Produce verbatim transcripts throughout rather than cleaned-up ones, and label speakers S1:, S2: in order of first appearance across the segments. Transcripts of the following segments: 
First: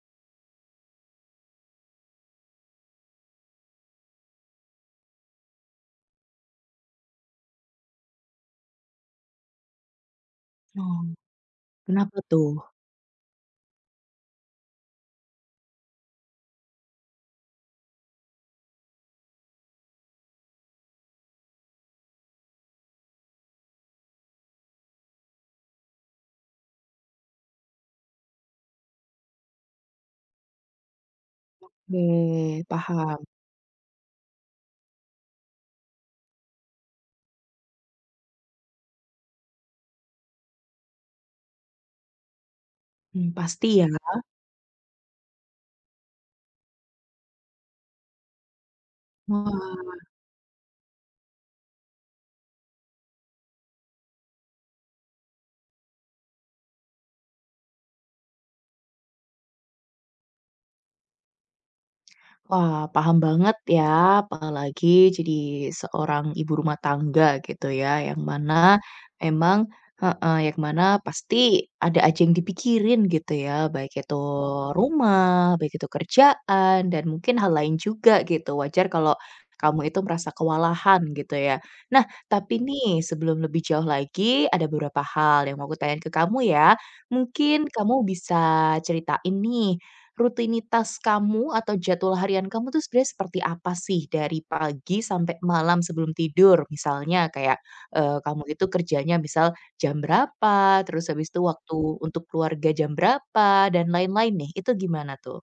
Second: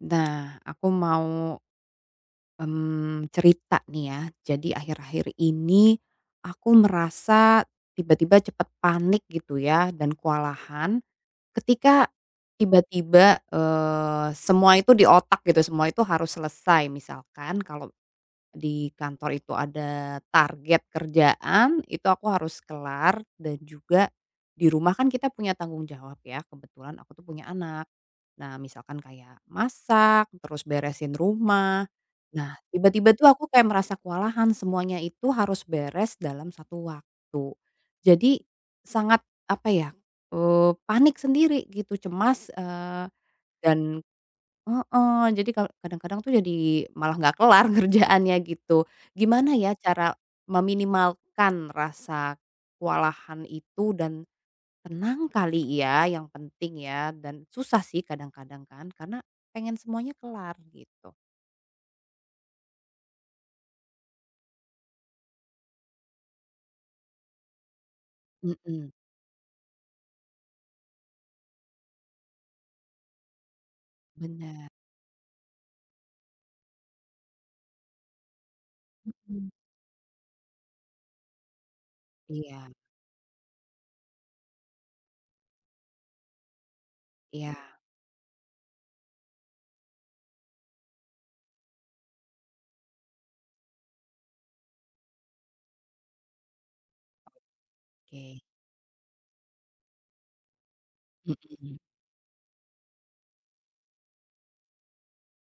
S1: Nah aku mau, mmm, cerita nih ya. Jadi akhir-akhir ini aku merasa tiba-tiba cepat panik gitu ya dan kewalahan,
S2: Oh.
S1: ketika
S2: Kenapa tuh?
S1: tiba-tiba, eee, semua itu di otak gitu semua itu harus selesai. Misalkan kalau di kantor itu ada target kerjaan itu aku harus kelar, dan juga di rumah kan kita punya tanggung jawab ya. Kebetulan aku tuh punya anak. Nah misalkan kayak masak terus beresin rumah. Nah
S2: Oke
S1: tiba-tiba
S2: paham.
S1: tuh aku kayak merasa kewalahan semuanya itu harus beres dalam satu waktu. Jadi sangat apa ya, eee, panik sendiri gitu cemas, eee,
S2: Hmm pasti ya.
S1: dan heeh, jadi ka kadang-kadang tuh jadi malah nggak kelar kerjaannya gitu. Gimana ya
S2: Wah.
S1: cara meminimalkan rasa kewalahan itu dan tenang kali ya, yang penting ya dan susah sih kadang-kadang kan, karena pengen semuanya kelar gitu.
S2: Wah, paham banget ya, apalagi jadi seorang ibu rumah tangga gitu ya. Yang mana,
S1: Mhm.
S2: emang heeh, yang mana pasti ada aja yang dipikirin gitu ya. Baik itu
S1: Benar.
S2: rumah, baik itu kerjaan, dan mungkin hal lain juga gitu. Wajar kalau
S1: Mhm.
S2: kamu itu merasa kewalahan, gitu ya. Nah, tapi
S1: Iya.
S2: nih, sebelum lebih jauh lagi, ada beberapa hal yang mau aku tanyain ke kamu ya.
S1: Iya.
S2: Mungkin kamu bisa ceritain nih, rutinitas kamu atau jadwal harian kamu tuh sebenarnya seperti apa sih? Dari pagi, sampai malam sebelum tidur. Misalnya kayak, eee,
S1: Oke.
S2: kamu itu kerjanya misal jam berapa, terus habis itu
S1: Hmm.
S2: waktu untuk keluarga jam berapa, dan lain-lain nih. Itu gimana tuh?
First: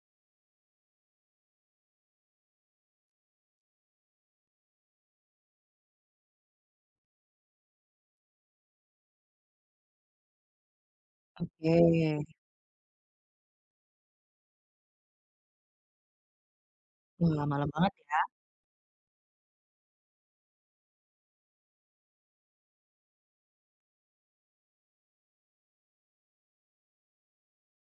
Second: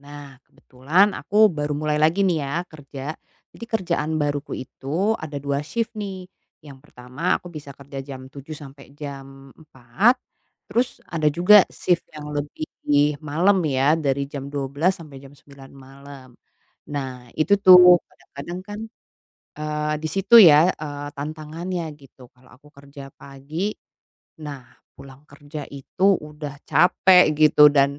S1: Nah, kebetulan aku baru mulai lagi nih ya kerja. Jadi kerjaan baruku itu ada dua sif nih. Yang pertama aku bisa kerja jam tujuh sampai jam empat. Terus ada juga sif yang
S2: Oke.
S1: lebih malam ya, dari jam dua belas sampai jam sembilan malam. Nah
S2: Wah,
S1: itu
S2: malam banget
S1: tuh
S2: ya.
S1: kadang-kadang kan, eee, di situ ya, eee, tantangannya gitu. Kalau aku kerja pagi, nah pulang kerja itu udah capek gitu dan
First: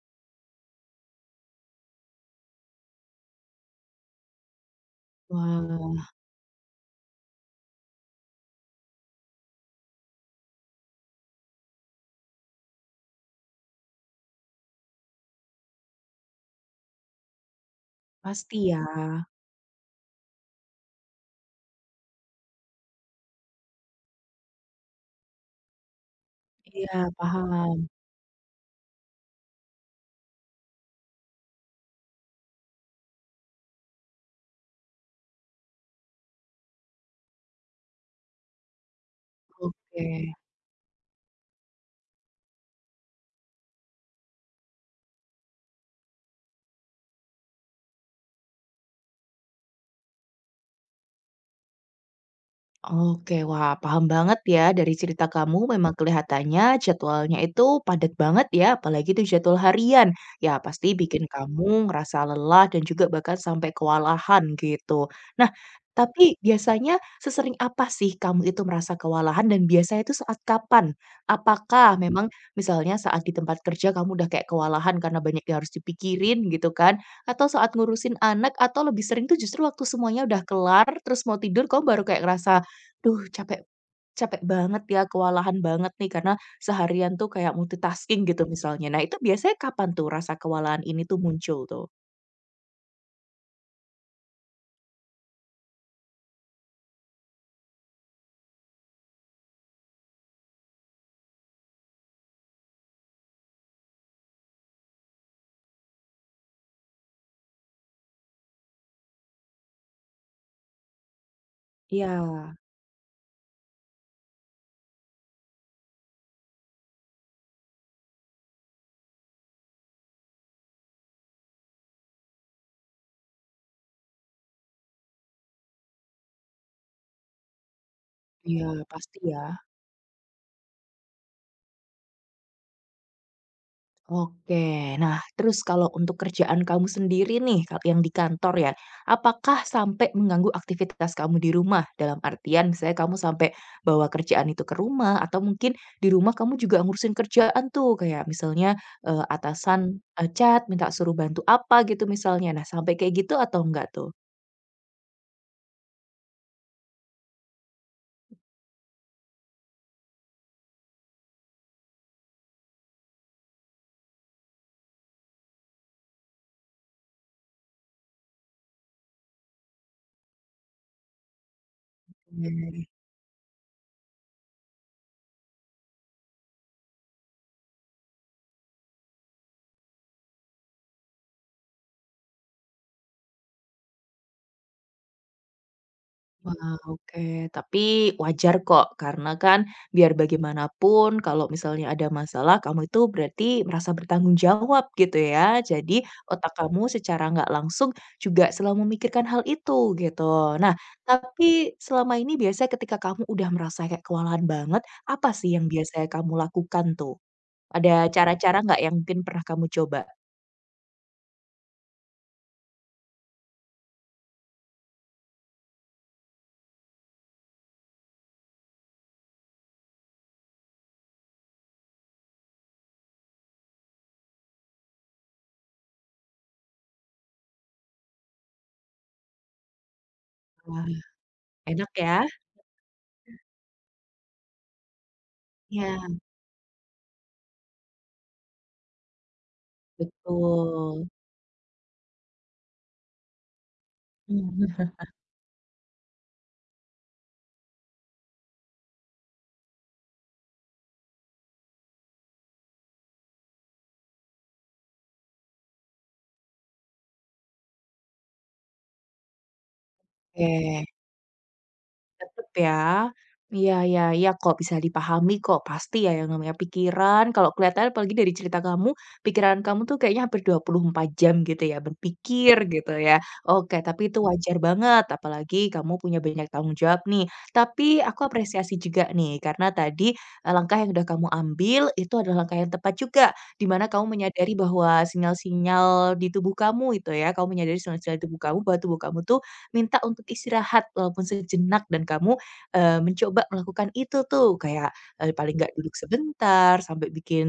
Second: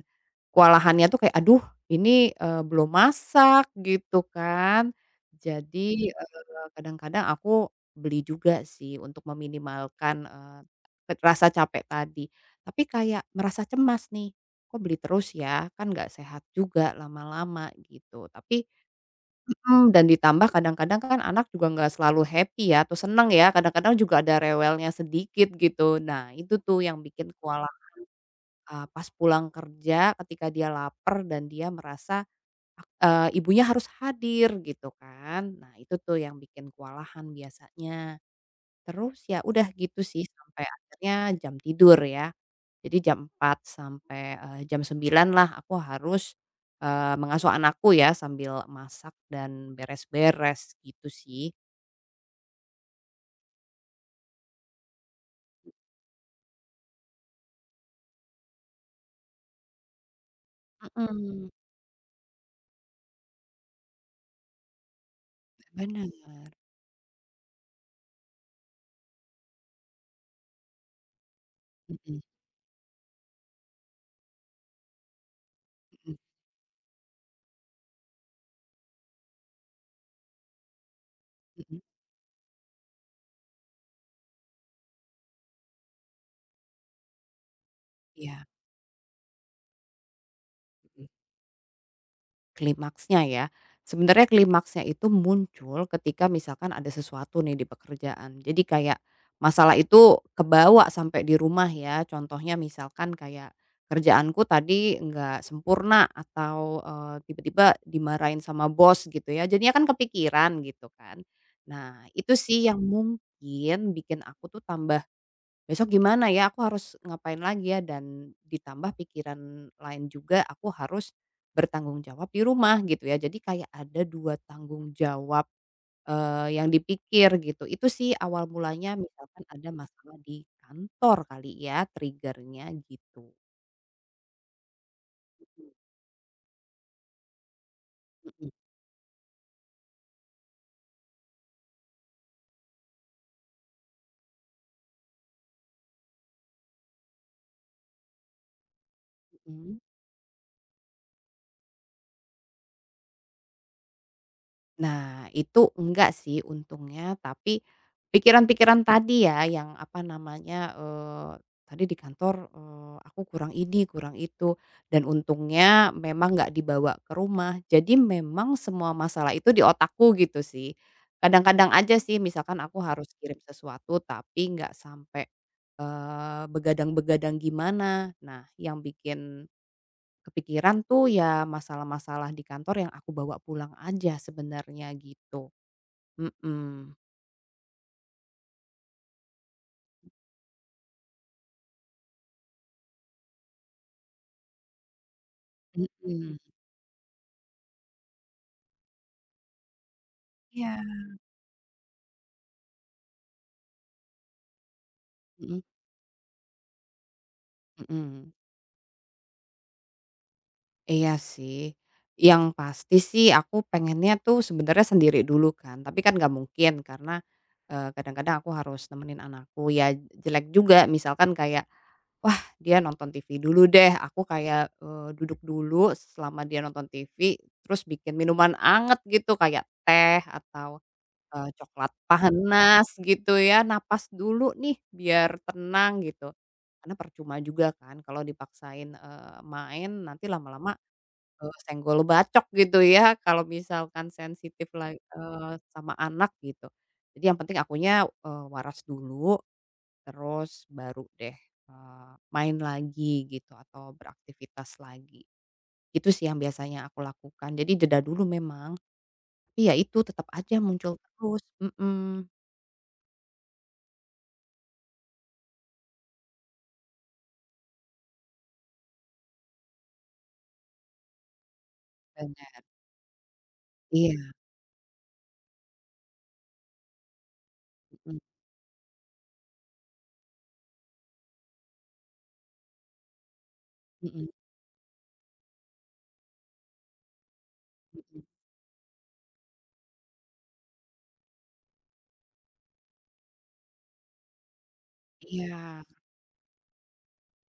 S1: kewalahannya tuh kayak, "Aduh ini, eee, belum masak," gitu kan. Jadi,
S2: Wah.
S1: eee, kadang-kadang aku beli juga sih untuk meminimalkan, eee, pet rasa capek tadi. Tapi kayak merasa cemas nih, kok beli terus ya, kan gak sehat juga lama-lama gitu. Tapi
S2: Pasti ya.
S1: hmm, dan ditambah kadang-kadang kan anak juga gak selalu happy ya atau senang ya, kadang-kadang juga ada rewelnya sedikit gitu. Nah itu tuh yang
S2: Iya,
S1: bikin kewalahan,
S2: paham.
S1: eee, pas pulang kerja, ketika dia laper dan dia merasa, ak eee, ibunya harus hadir, gitu kan. Nah itu tuh yang bikin kewalahan biasanya. Terus ya udah gitu sih
S2: Oke.
S1: sampai akhirnya jam tidur ya. Jadi jam empat sampai, eee, jam sembilan lah aku harus, eee, mengasuh anakku ya sambil masak dan beres-beres gitu sih.
S2: Oke, wah paham banget ya, dari cerita kamu memang kelihatannya jadwalnya itu padat banget ya, apalagi itu jadwal harian, ya pasti bikin
S1: Mhm.
S2: kamu ngerasa lelah dan juga bahkan sampai kewalahan gitu. Nah,
S1: Be benar.
S2: tapi biasanya sesering apa sih kamu itu merasa kewalahan dan biasanya itu saat kapan? Apakah
S1: Hmm.
S2: memang misalnya saat di tempat kerja kamu udah kayak kewalahan karena banyak yang harus
S1: Mhm.
S2: dipikirin gitu kan, atau saat ngurusin anak, atau lebih sering tuh justru waktu semuanya udah kelar terus mau tidur
S1: Mhm.
S2: kamu baru kayak ngerasa, "Duh capek capek banget ya, kewalahan banget nih karena seharian tuh kayak multitasking," gitu
S1: Iya.
S2: misalnya. Nah, itu biasanya kapan tuh rasa kewalahan
S1: Hmm.
S2: ini tuh muncul tuh?
S1: Klimaksnya ya. Sebenarnya klimaksnya itu muncul ketika misalkan ada sesuatu nih di pekerjaan. Jadi kayak, masalah itu kebawa sampai di rumah ya, contohnya misalkan kayak kerjaanku tadi enggak sempurna atau, eee, tiba-tiba dimarahin sama bos gitu ya, jadinya kan kepikiran gitu kan. Nah, itu
S2: Iya.
S1: sih yang mungkin bikin aku tuh tambah, "Besok gimana ya? Aku harus ngapain lagi ya?" Dan ditambah pikiran lain juga aku harus bertanggung jawab di rumah, gitu ya. Jadi kayak ada dua tanggung jawab, eee, yang dipikir gitu. Itu sih awal
S2: Iya,
S1: mulanya
S2: pasti ya.
S1: misalkan ada masalah di kantor kali ya, trigger-nya gitu.
S2: Oke, nah terus kalau untuk kerjaan kamu sendiri nih kalau yang di
S1: Hmm.
S2: kantor ya. Apakah sampai mengganggu aktivitas kamu di rumah dalam artian misalnya kamu sampai bawa kerjaan itu ke rumah atau mungkin di rumah kamu juga ngurusin kerjaan, tuh, kayak misalnya, eee,
S1: Hmm.
S2: atasan, eee, chat minta suruh bantu apa gitu misalnya. Nah sampai kayak gitu atau nggak, tuh?
S1: Nah itu nggak, sih, untungnya. Tapi, pikiran-pikiran tadi, ya, yang apa namanya, eee, tadi di kantor, eee, aku kurang ini kurang itu, dan untungnya memang nggak dibawa ke rumah. Jadi memang semua masalah itu di otakku gitu, sih. Kadang-kadang aja, sih,
S2: Iya,
S1: misalkan aku
S2: lagi.
S1: harus kirim sesuatu tapi nggak sampai, eee, begadang-begadang gimana. Nah yang bikin kepikiran tuh, ya, masalah-masalah di kantor yang aku bawa pulang aja sebenarnya gitu.
S2: Wah,
S1: Hmm.
S2: oke tapi wajar kok karena, kan, biar bagaimanapun kalau misalnya ada masalah kamu itu berarti merasa bertanggung jawab gitu, ya. Jadi
S1: Hmm.
S2: otak kamu secara nggak langsung juga selalu memikirkan hal itu gitu. Nah
S1: Iya.
S2: tapi selama ini biasanya ketika kamu udah merasa kayak kewalahan banget, apa sih
S1: Hmm.
S2: yang biasanya kamu lakukan, tuh? Ada
S1: Hmm.
S2: cara-cara nggak yang mungkin pernah kamu coba?
S1: Iya sih, yang pasti sih aku pengennya tuh sebenarnya sendiri dulu kan, tapi kan nggak mungkin karena, eee, kadang-kadang aku harus nemenin anakku, ya jelek juga misalkan kayak, wah dia nonton TV dulu deh aku kayak, eee, duduk dulu selama dia nonton TV terus bikin minuman hangat gitu, kayak teh atau,
S2: Wah,
S1: eee, coklat
S2: enak ya? Huh.
S1: panas gitu ya napas dulu nih biar
S2: Iya.
S1: tenang gitu, karena percuma juga kan kalau dipaksain, eee, main nanti lama-lama,
S2: Betul.
S1: eee, senggol bacok gitu ya kalau misalkan
S2: Mmm.
S1: sensitif la eee, sama anak gitu. Jadi yang penting akunya, eee, waras dulu, terus baru deh, eee, main lagi gitu atau beraktivitas lagi. Itu sih yang biasanya aku lakukan. Jadi jeda dulu memang, iya itu tetap aja
S2: Oke.
S1: muncul terus. Hmm.
S2: Tetep ya. Iya iya iya kok bisa dipahami kok pasti ya yang namanya pikiran. Kalau kelihatan apalagi dari cerita kamu, pikiran kamu tuh kayaknya hampir dua puluh empat jam gitu ya
S1: Bener.
S2: berpikir gitu ya. Oke, tapi itu
S1: Iya.
S2: wajar banget apalagi kamu punya banyak tanggung jawab nih. Tapi
S1: Hmm.
S2: aku apresiasi juga nih karena tadi, eee, langkah yang udah kamu ambil itu adalah langkah yang tepat juga, di mana kamu
S1: Hmm.
S2: menyadari bahwa sinyal-sinyal di tubuh kamu itu ya, kamu menyadari sinyal-sinyal
S1: Hmm.
S2: di tubuh kamu bahwa tubuh kamu tuh minta untuk istirahat walaupun sejenak dan kamu, eee, mencoba melakukan itu tuh kayak, eee, paling gak
S1: Iya.
S2: duduk sebentar sampai bikin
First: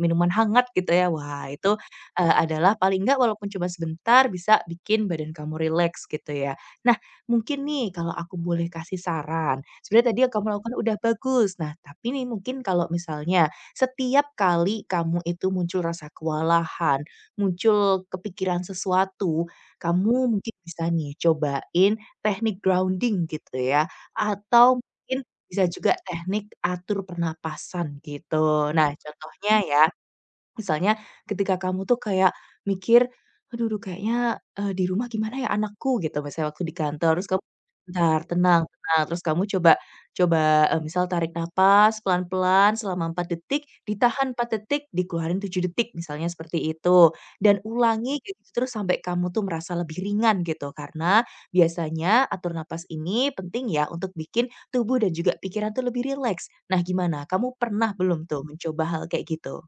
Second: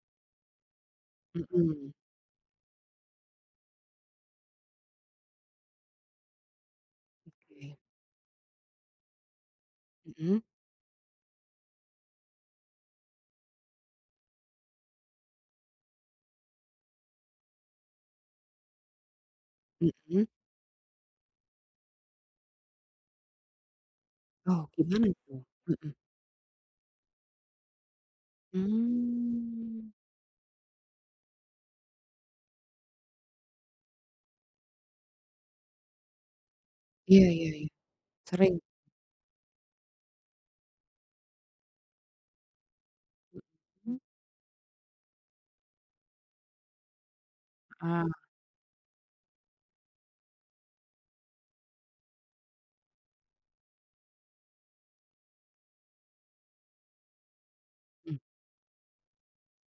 S2: minuman hangat gitu ya. Wah itu,
S1: Hmm.
S2: eee, adalah paling gak walaupun cuma sebentar bisa bikin badan kamu rileks gitu ya. Nah, mungkin
S1: Oke.
S2: nih kalau aku boleh kasih saran, sebenarnya tadi yang
S1: Hmm.
S2: kamu lakukan udah bagus. Nah, tapi nih mungkin kalau misalnya, setiap kali kamu itu muncul rasa kewalahan, muncul kepikiran sesuatu,
S1: Hmm.
S2: kamu mungkin bisa nih cobain teknik grounding gitu ya,
S1: Oh,
S2: atau
S1: gimana
S2: mungkin
S1: itu?
S2: bisa juga
S1: Hmm.
S2: teknik atur pernapasan gitu. Nah, contohnya ya,
S1: Hmm.
S2: misalnya ketika kamu tuh kayak mikir, "Aduh duh kayaknya," eee, "di rumah gimana ya anakku?" Gitu misalnya waktu di kantor,
S1: Iya
S2: terus kamu,
S1: iya iya,
S2: "Bentar
S1: sering.
S2: tenang tenang." Terus kamu coba coba, eee, misal tarik napas pelan-pelan selama empat detik,
S1: Hmm.
S2: ditahan empat detik, dikeluarin tujuh detik misalnya seperti itu dan
S1: Heeh.
S2: ulangi gitu terus sampai kamu tuh merasa lebih ringan gitu. Karena biasanya atur napas ini penting ya untuk bikin tubuh dan juga pikiran tuh lebih rileks. Nah, gimana kamu pernah
S1: Mmm.
S2: belum tuh mencoba hal kayak gitu?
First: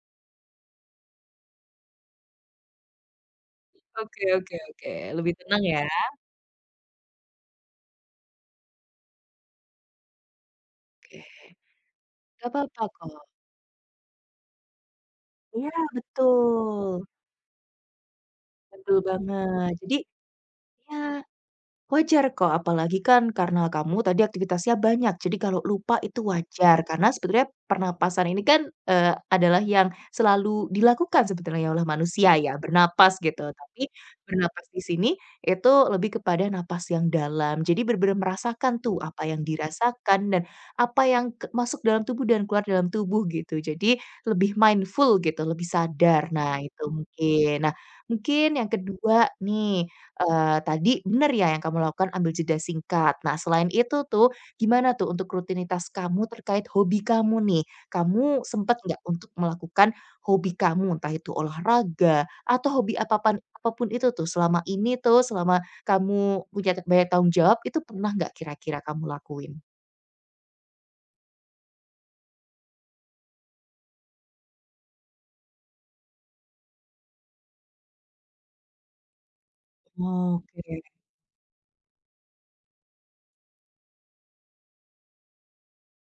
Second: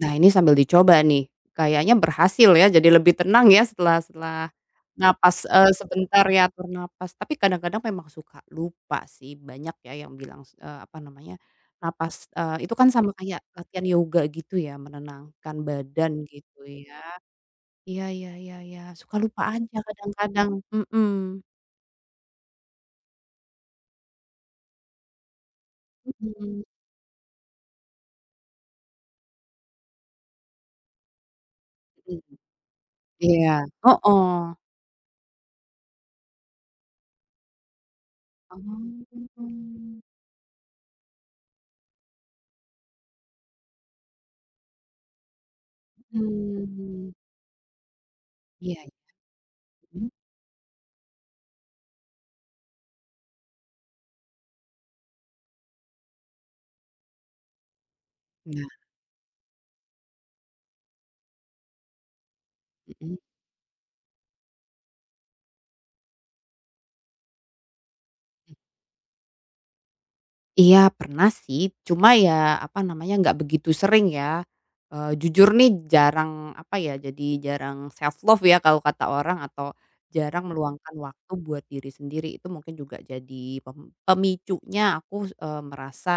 S1: Nah ini sambil dicoba nih, kayaknya berhasil ya jadi lebih tenang ya setelah
S2: Oke
S1: setelah
S2: oke oke. Lebih
S1: napas,
S2: tenang
S1: eee,
S2: ya?
S1: sebentar ya atur napas. Tapi kadang-kadang memang suka lupa sih, banyak ya yang bilang s eee, apa
S2: Oke.
S1: namanya, napas,
S2: Nggak
S1: eee, itu
S2: apa-apa
S1: kan sama
S2: kok.
S1: kayak latihan yoga gitu ya, menenangkan
S2: Iya,
S1: badan gitu ya.
S2: betul.
S1: Iya iya iya iya
S2: Betul
S1: suka lupa
S2: banget.
S1: aja
S2: Jadi,
S1: kadang-kadang.
S2: ya,
S1: Mhm.
S2: wajar kok apalagi kan karena kamu tadi aktivitasnya banyak. Jadi kalau lupa itu
S1: Mhm.
S2: wajar. karena sebenarnya pernapasan ini kan, eee, adalah yang selalu dilakukan sebetulnya oleh manusia ya,
S1: [unintelligible]
S2: bernapas gitu.
S1: Iya,
S2: Tapi
S1: heeh.
S2: bernapas di sini itu lebih kepada napas yang dalam. Jadi, benar-benar merasakan tuh, apa yang
S1: Oh.
S2: dirasakan, dan apa yang ke masuk dalam tubuh dan keluar dalam tubuh gitu. Jadi, lebih mindful gitu, lebih sadar. Nah, itu
S1: Mmm.
S2: mungkin. Nah, mungkin yang
S1: Iya.
S2: kedua nih,
S1: Mhm.
S2: eee, tadi, benar ya yang kamu lakukan ambil jeda singkat. Nah, selain itu tuh, gimana tuh untuk rutinitas kamu terkait hobi kamu nih? Kamu
S1: Nah.
S2: sempat nggak untuk melakukan hobi kamu? Entah itu olahraga, atau hobi
S1: Hmm.
S2: apapan apa pun itu tuh selama ini tuh, selama kamu punya ta banyak tanggung jawab, itu pernah nggak kira-kira kamu lakuin?
S1: Iya, pernah sih, cuma ya apa namanya, nggak begitu sering ya. Eee, jujur nih jarang apa ya, jadi jarang self-love ya, kalau kata orang atau, jarang
S2: Oke.
S1: meluangkan waktu buat diri sendiri itu mungkin juga jadi pem pemicunya aku s eee, merasa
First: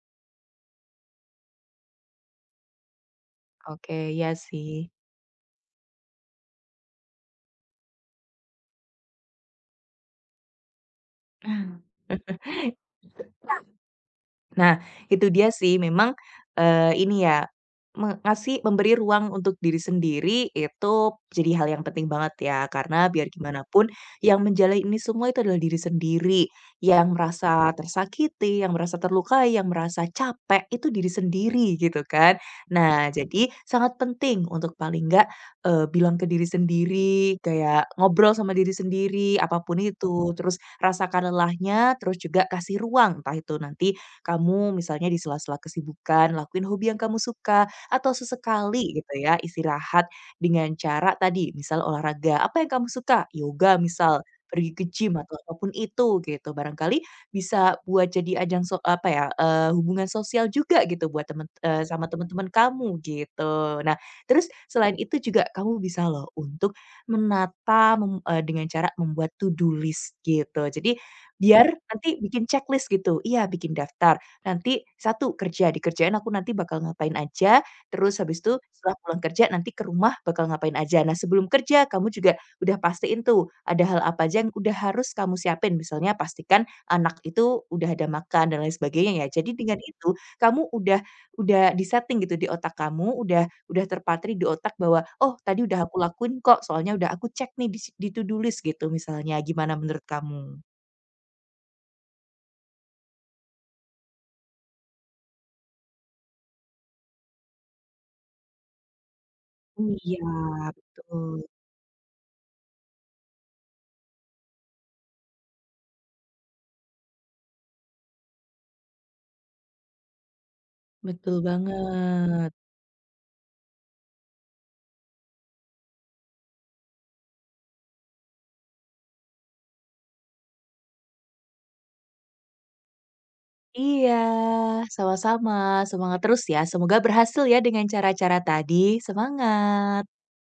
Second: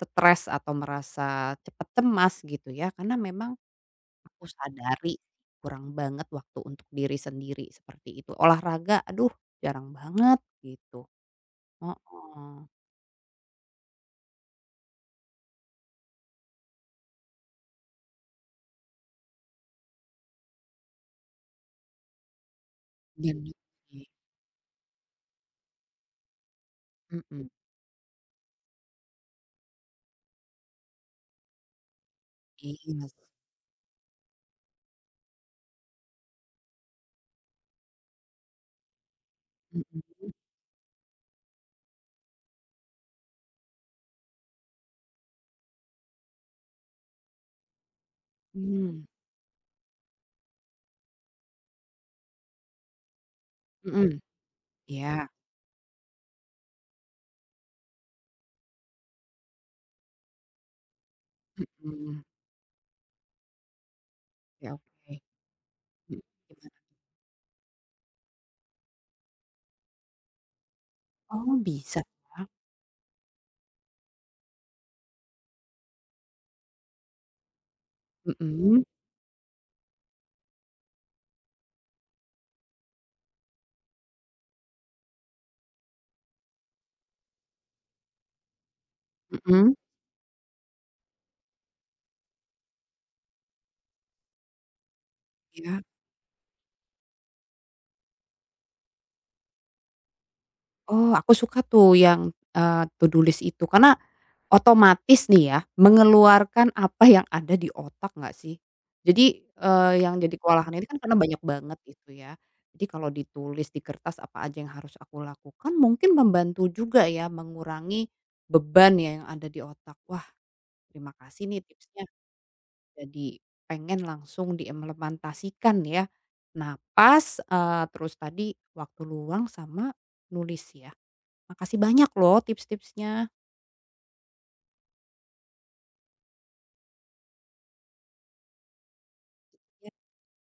S1: stres atau merasa cepat cemas gitu ya karena memang,
S2: Oke, iya
S1: aku
S2: sih.
S1: sadari kurang banget waktu untuk diri sendiri seperti itu. Olahraga, aduh jarang banget gitu.
S2: Nah,
S1: Heeh.
S2: [unintelligible] Nah, itu dia sih memang, eee, ini ya me ngasih memberi ruang untuk diri sendiri itu p jadi hal yang penting banget ya. Karena biar
S1: Bener,
S2: gimana pun
S1: sih.
S2: yang menjalani ini semua itu adalah diri sendiri, yang
S1: Mhm.
S2: merasa tersakiti, yang merasa terlukai, yang merasa capek itu diri sendiri gitu kan.
S1: Ih, gak
S2: Nah,
S1: su
S2: jadi sangat penting untuk paling nggak, eee, bilang ke diri sendiri kayak ngobrol sama diri sendiri apa pun
S1: Hmm,
S2: itu.
S1: mmm.
S2: Terus rasakan lelahnya, terus juga kasih ruang entah itu nanti kamu misalnya di sela-sela kesibukan lakuin hobi yang kamu suka atau sesekali
S1: Mmm.
S2: gitu ya istirahat dengan cara tadi misal olahraga. Apa yang kamu suka? Yoga
S1: Hmm.
S2: misal, pergi ke gym
S1: Iya.
S2: atau apa pun itu gitu. Barangkali bisa buat jadi ajang sok apa ya, eee, hubungan sosial juga gitu buat temen eee, sama
S1: Hmm.
S2: teman-teman kamu gitu. Nah, terus
S1: Ya
S2: selain itu
S1: oke,
S2: juga kamu bisa
S1: hmm,
S2: loh
S1: gimana?
S2: untuk menata, mem eee, dengan cara membuat to-do list gitu. Jadi,
S1: Oh,
S2: biar
S1: bisa
S2: nanti bikin
S1: ya?
S2: ceklis gitu, iya bikin daftar nanti satu kerja, di kerjaan aku nanti bakal ngapain aja, terus habis itu
S1: Mhm.
S2: setelah pulang kerja nanti ke rumah bakal ngapain aja. Nah, sebelum kerja kamu juga udah pastiin tuh ada hal apa aja yang udah harus kamu siapin. Misalnya pastikan anak itu udah ada makan dan lain sebagainya ya. Jadi,
S1: Mhm.
S2: dengan itu kamu udah udah di-seting gitu di otak kamu, udah udah terpatri di otak bahwa, "Oh tadi
S1: Iya.
S2: udah aku lakuin kok soalnya udah aku cek nih s di to-do list." Gitu misalnya. Gimana menurut kamu?
S1: Oh aku suka tuh yang, eee, to-do list itu karena, otomatis nih ya mengeluarkan apa yang ada di otak nggak sih? Jadi, eee,
S2: Oh
S1: yang
S2: iya,
S1: jadi kewalahan ini kan karena banyak
S2: betul.
S1: banget itu ya. Jadi kalau ditulis di kertas apa aja yang harus aku lakukan mungkin membantu juga ya mengurangi beban ya yang ada di otak. Wah, terima
S2: Betul
S1: kasih nih tipsnya.
S2: banget.
S1: Jadi pengen langsung diemlementasikan ya. Nah, pas, eee, terus tadi waktu luang sama nulis ya. Makasih banyak loh tips-tipsnya.
S2: Iya sama-sama. Semangat terus ya. Semoga berhasil ya dengan cara-cara tadi.
S1: Iya.
S2: Semangat.